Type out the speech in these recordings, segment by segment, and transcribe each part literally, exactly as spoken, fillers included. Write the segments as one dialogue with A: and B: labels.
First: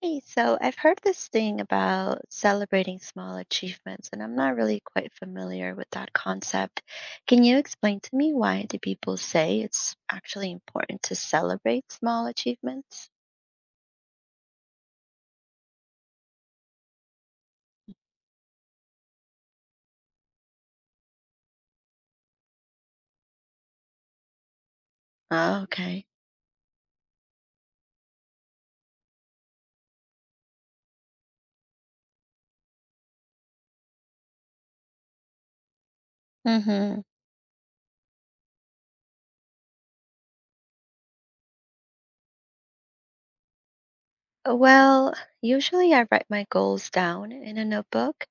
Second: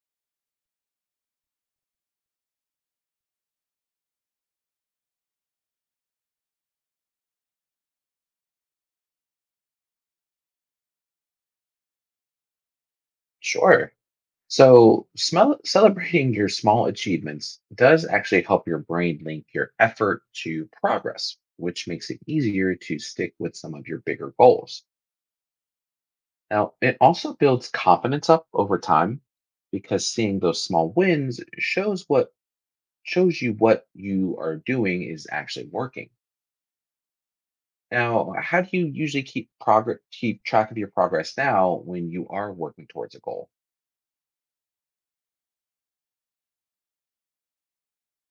A: Hey, so I've heard this thing about celebrating small achievements, and I'm not really quite familiar with that concept. Can you explain to me why do people say it's actually important to celebrate small achievements?
B: Sure. So, smell, celebrating your small achievements does actually help your brain link your effort to progress, which makes it easier to stick with some of your bigger goals.
A: Oh, okay.
B: Now, it also builds confidence up over time because seeing those small wins shows what shows you what you are doing is actually working.
A: Mm-hmm.
B: Now, how do you usually keep progress keep track of your progress now when you are working towards a goal?
A: Uh, Well, usually I write my goals down in a notebook,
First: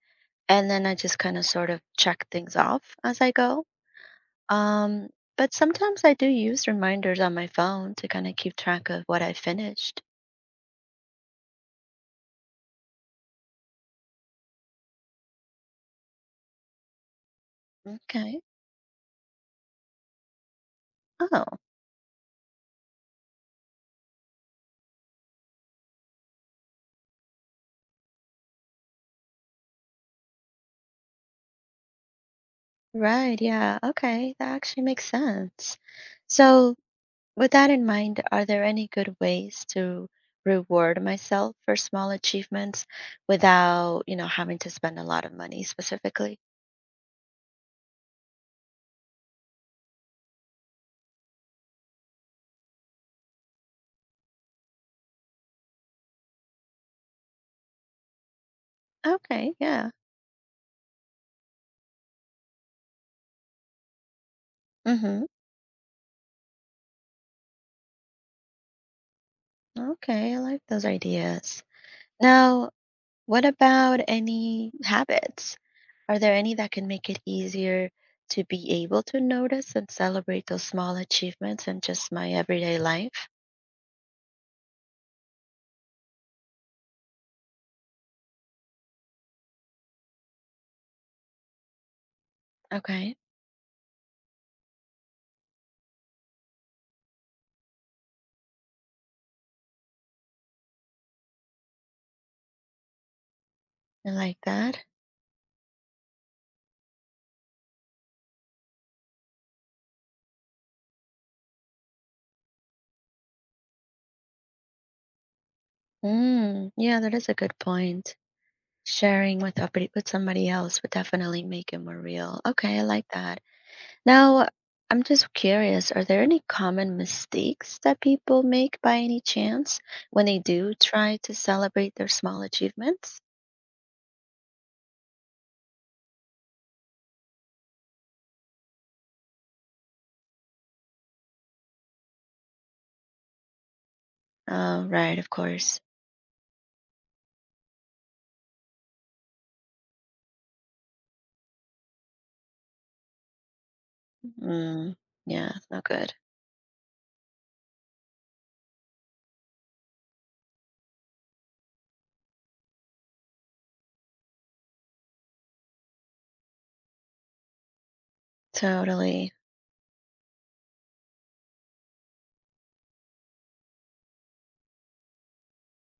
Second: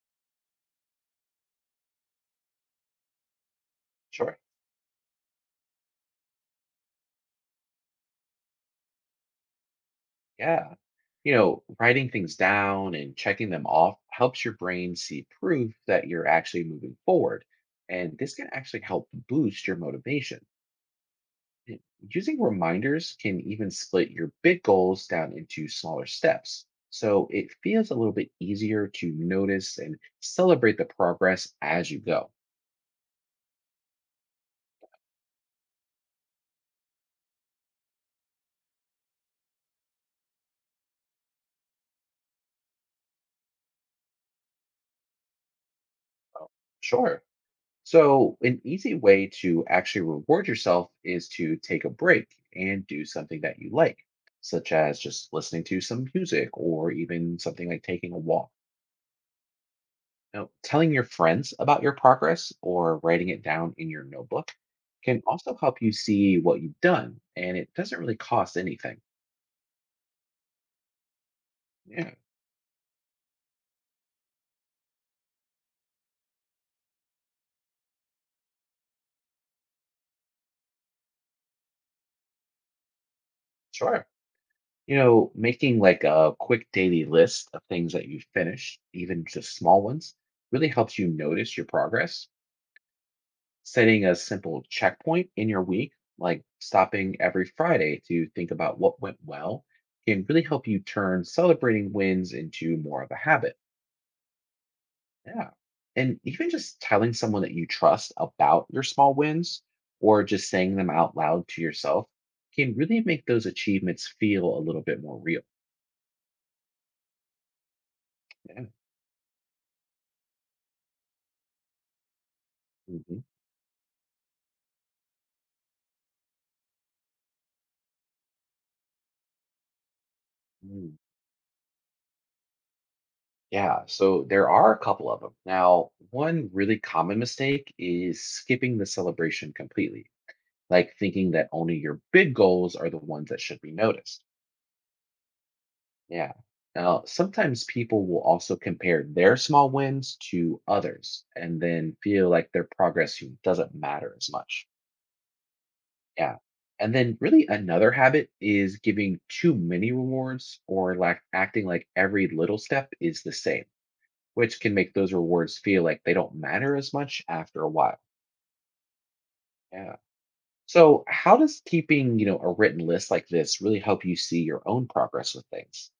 A: and then I just kind of sort of check things off as I go.
B: Sure.
A: Um, but sometimes I do use reminders on my phone to kind of keep track of what I finished.
B: Yeah. You know, writing things down and checking them off helps your brain see proof that you're actually moving forward. And this
A: Okay.
B: can actually help boost your motivation.
A: Oh.
B: And using reminders can even split your big goals down into smaller steps, so it feels a little bit easier to notice and celebrate the progress as you go.
A: Right, yeah. Okay, that actually makes sense. So, with that in mind, are there any good ways to reward myself for small achievements without, you know, having to spend a lot of money specifically?
B: Oh, Sure. So, an easy way to actually reward yourself is to take a break and do something that you like, such as just listening to some music or even something like taking a walk.
A: Okay, yeah.
B: Now, telling your friends about your progress or writing it down in your notebook can
A: Mm-hmm.
B: also help you see what you've done, and it doesn't really cost anything.
A: Okay, I like those ideas.
B: Yeah,
A: Now, what about any habits? Are there any that can make it easier to be able to notice and celebrate those small achievements in just my everyday life?
B: sure. You know, making like a quick daily list of things that you've finished, even just small ones, really helps you notice your progress.
A: Okay,
B: Setting a simple checkpoint in your week, like stopping every Friday to think about what went well, can really help you turn celebrating wins into more of a habit.
A: I like that.
B: Yeah. And even just telling someone that you trust about your small wins or just saying them out loud to yourself can really make those achievements feel a little bit more real.
A: Mm, yeah, that is a good point.
B: Yeah.
A: Sharing with upper- with somebody else would definitely make it more real. Okay, I like
B: Mhm.
A: that. Now, I'm just curious, are there any common mistakes that people make by any chance when they do
B: Mm.
A: try to celebrate their small achievements?
B: Yeah, so there are a couple of them. Now, one really common mistake is skipping the celebration completely, like thinking that only your big goals are the ones that should be noticed.
A: Oh, right, of course.
B: Yeah. Now, sometimes people will also compare their small wins to others and then feel like their progress doesn't matter as much.
A: Mm, yeah, it's not good.
B: Yeah. And then, really, another habit is giving too many rewards or like acting like every little step is the same, which can make those rewards feel like they don't matter as much after a while.
A: Totally.
B: Yeah. So, how does keeping, you know, a written list like this really help you see your own progress with things?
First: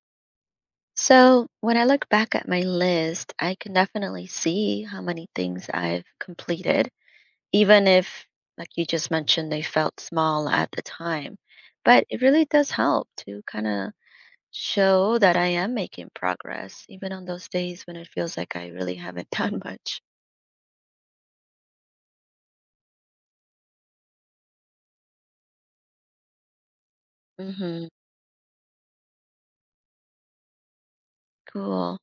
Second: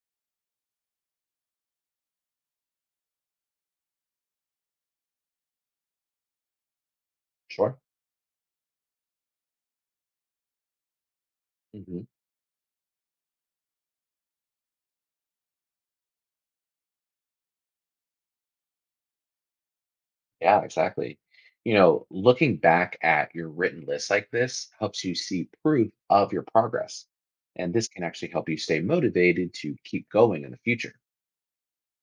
A: So, when I look back at my list, I can definitely see how many things I've completed
B: Sure.
A: even if, like you just mentioned, they felt small at the time.
B: Hmm.
A: But it really does help to kind of show that I am making progress, even on those days when it feels like I really haven't done much.
B: Yeah, exactly. You know, looking back at your written list like this helps you see proof of your progress. And
A: Hmm.
B: this can actually help you stay motivated to keep going in the future.
A: Cool.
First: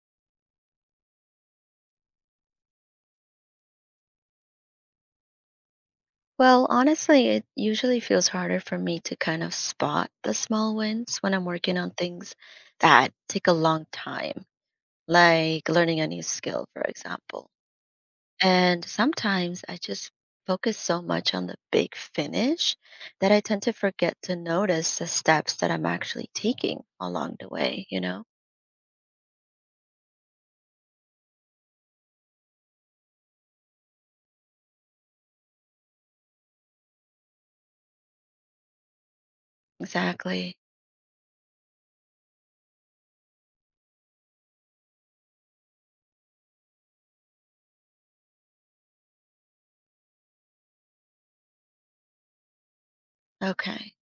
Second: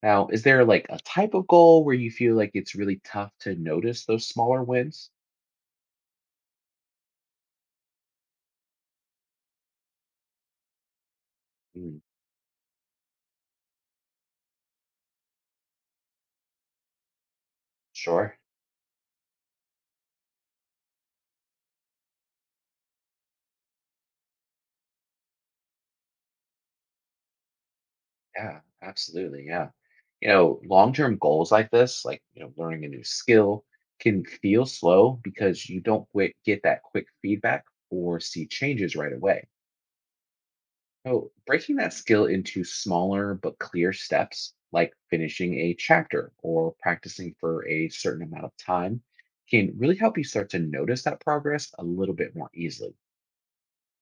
B: Now, is there like a type of goal where you feel like it's really tough to notice those smaller wins?
A: Well, honestly, it usually feels harder for me to kind of spot the small wins when I'm working on
B: Mm.
A: things that take a long time, like learning a new skill, for example.
B: Sure.
A: And sometimes I just focus so much on the big finish that I tend to forget to notice the steps that I'm actually taking along the way, you know?
B: Yeah, absolutely. Yeah. You know, long term goals like this, like, you know, learning a new skill can feel slow because you don't quit, get that quick feedback or see changes right away.
A: Exactly.
B: So, breaking that skill into smaller but clear steps, like finishing a chapter or practicing for a certain amount of time, can really help you start to notice that progress a little bit more easily.
A: Okay.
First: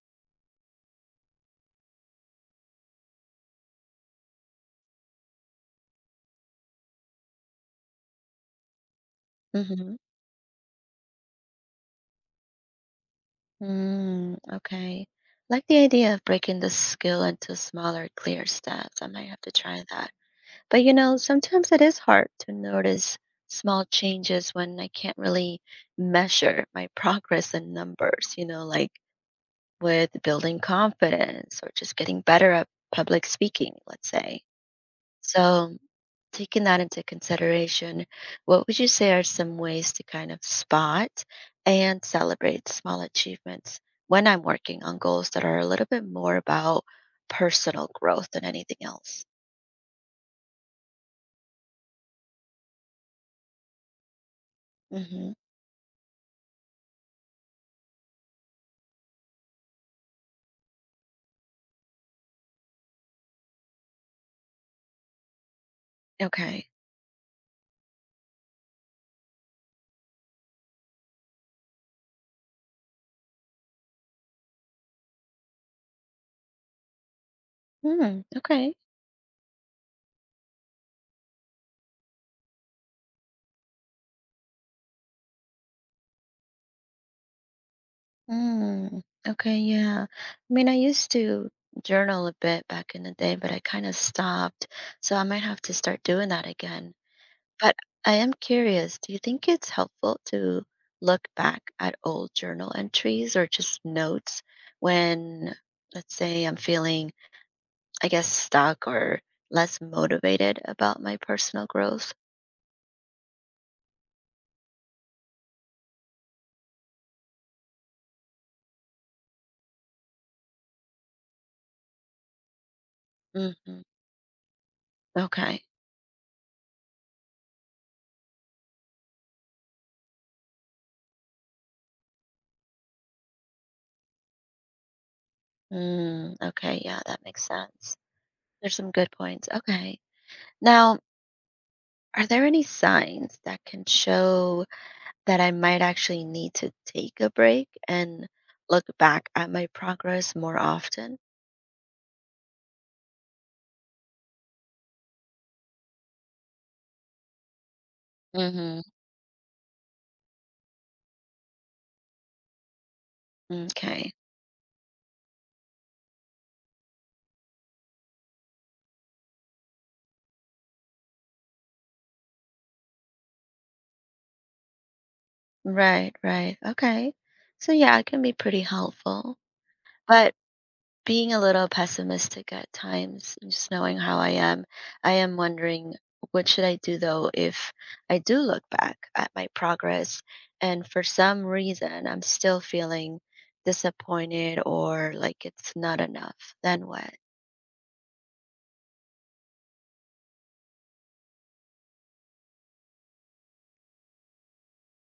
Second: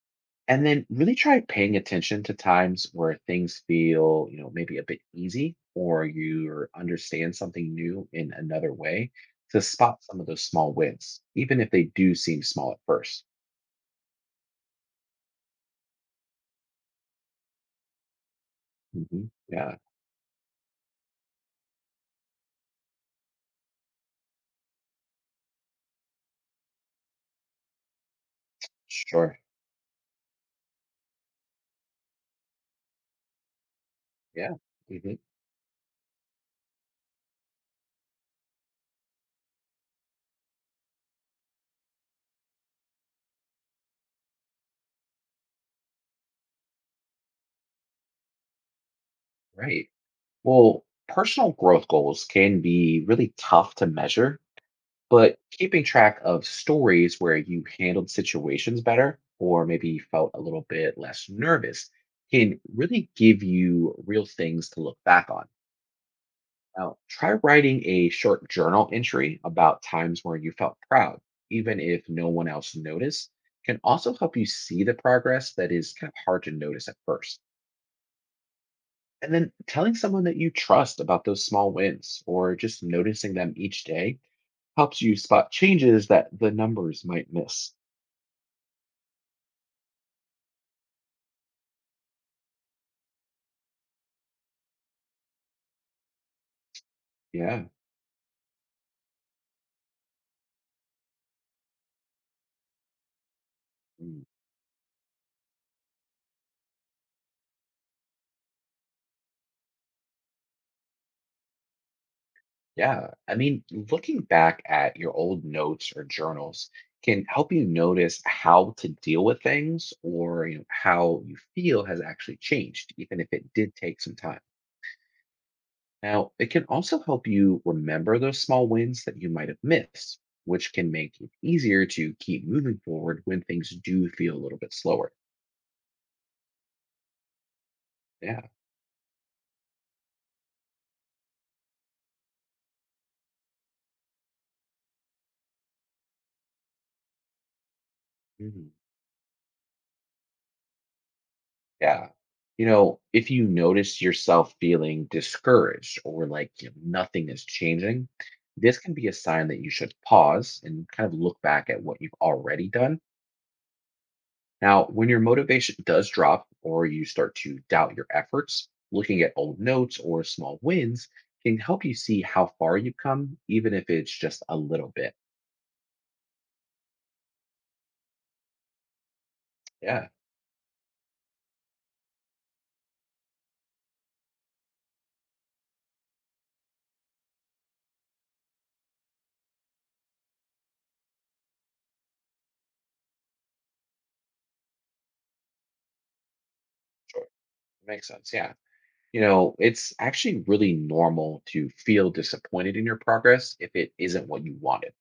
B: And then really try paying attention to times where things feel, you know, maybe a bit easy or you understand something new in another way, to
A: Mm-hmm.
B: spot some of those small wins, even if they do seem small at first.
A: Mm, okay. Like the idea of breaking the skill into smaller, clear steps. I might
B: Hmm.
A: have to
B: Yeah,
A: try that. But you know, sometimes it is hard to notice small changes when I can't really measure my progress in numbers, you know, like
B: sure.
A: with building confidence or just getting better at public speaking, let's say.
B: Yeah. Hmm.
A: So, taking that into consideration, what would you say are some ways to kind of spot and celebrate small achievements when I'm working on goals that are a little bit more about personal growth than anything else?
B: Right. Well, personal growth goals can be really tough to measure,
A: Hmm.
B: but keeping track of stories where you handled situations better or maybe felt a little bit less nervous can really give you real things to look back on.
A: Okay.
B: Now, try writing a short journal entry about times where you felt proud, even if no one else noticed, can also help you see the progress that is kind of hard to notice at first.
A: Hmm. Okay.
B: And then telling someone that you trust about those small wins or just noticing them each day helps you spot changes that the numbers might miss.
A: Mm, okay, yeah. I mean, I used to journal a bit back in the day, but I kind of stopped. So I might have to start doing that again.
B: Yeah.
A: But I am curious, do you think it's helpful to look back at old journal entries or just
B: Mm.
A: notes when, let's say, I'm feeling, I guess, stuck or less motivated about my personal growth?
B: Yeah. I mean, looking back at your old notes or journals can help you notice how to deal with things, or you know, how you feel has actually changed, even if it did
A: Hmm.
B: take some time.
A: Okay.
B: Now, it can also help you remember those small wins that you might have missed, which can make it easier to keep moving forward when things do feel a little bit slower.
A: Mm, okay, yeah, that makes sense.
B: Yeah.
A: There's some good points. Okay. Now, are there any signs that can show that I might actually need to take a break and
B: Mm-hmm.
A: look back at my progress more often?
B: Yeah. You know, if you notice yourself feeling discouraged or like, you know, nothing is changing, this
A: Hmm.
B: can be a sign that you should pause and kind of look back at what you've already done.
A: Okay.
B: Now, when your motivation does drop or you start to doubt your efforts, looking at old notes or small wins can help you see how far you've come, even if it's just a little bit.
A: Right, right. Okay. So yeah, it can be pretty helpful.
B: Yeah,
A: But being a little pessimistic at times, and just knowing how I am, I am wondering what should I do though if I do look back at my progress and for some reason I'm still feeling disappointed or like it's not enough. Then what?
B: sure. Makes sense. Yeah. You know, it's actually really normal to feel disappointed in your progress if it isn't what you wanted.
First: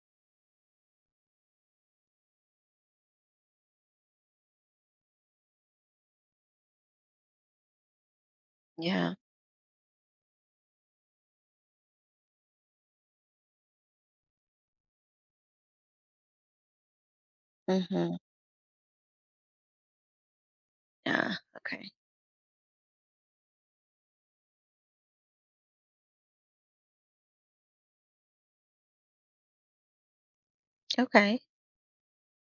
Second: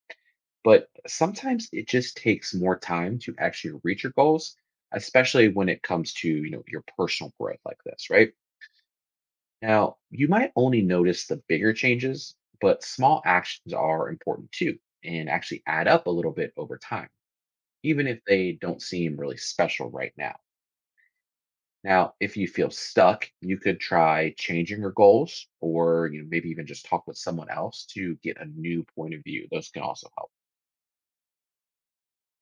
B: But sometimes it just takes more time to actually reach your goals, especially when it comes to, you know, your personal growth like this, right?
A: Yeah.
B: Now, you might only notice the bigger changes, but small actions are important too and actually add up a little bit over time, even
A: Mhm.
B: if they don't seem really special right now.
A: Yeah. Okay.
B: Now, if you feel stuck, you could try changing your goals or, you know, maybe even just talk with someone else to get a new point of view. Those can also help.
A: Okay.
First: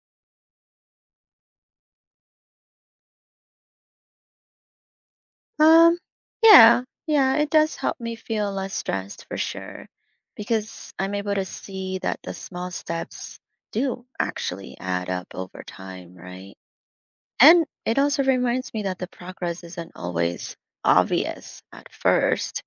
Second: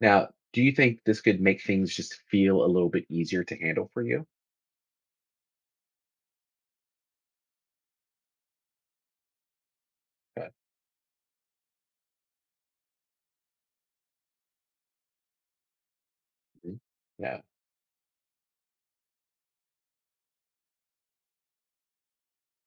B: Now, do you think this could make things just feel a little bit easier to handle for you?
A: Um, yeah, yeah, it does help me feel less stressed for sure,
B: Okay.
A: because I'm able to see that the small steps do actually add up over time, right?
B: Mhm. Yeah.
A: And it also reminds me that the progress isn't always obvious at first,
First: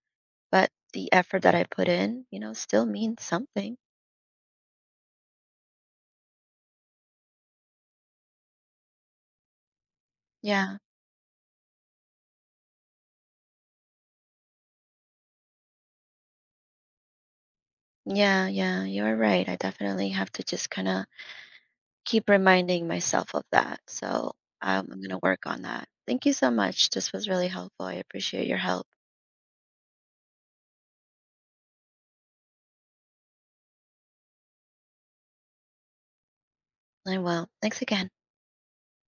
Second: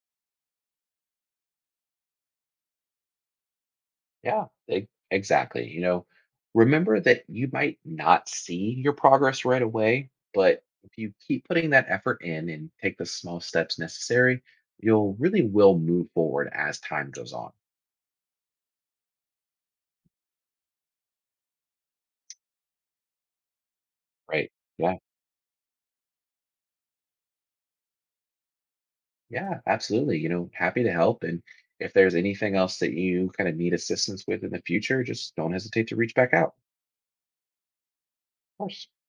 A: but the effort that I put in, you know, still means something.
B: Yeah. e- Exactly. You know, remember that you might not see your progress right away, but
A: Yeah,
B: if you keep putting that effort in and take the small steps necessary, you'll really will move forward as time goes on.
A: yeah, yeah, you're right. I definitely have to just kind of keep reminding myself of that. So
B: Right.
A: um,
B: Yeah.
A: I'm going to work on that. Thank you so much. This was really helpful. I appreciate your help.
B: Yeah, absolutely. You know, happy to help. And if there's anything else that you kind of need assistance with in the future, just don't hesitate to reach back out.
A: I will. Thanks again.
B: Of course.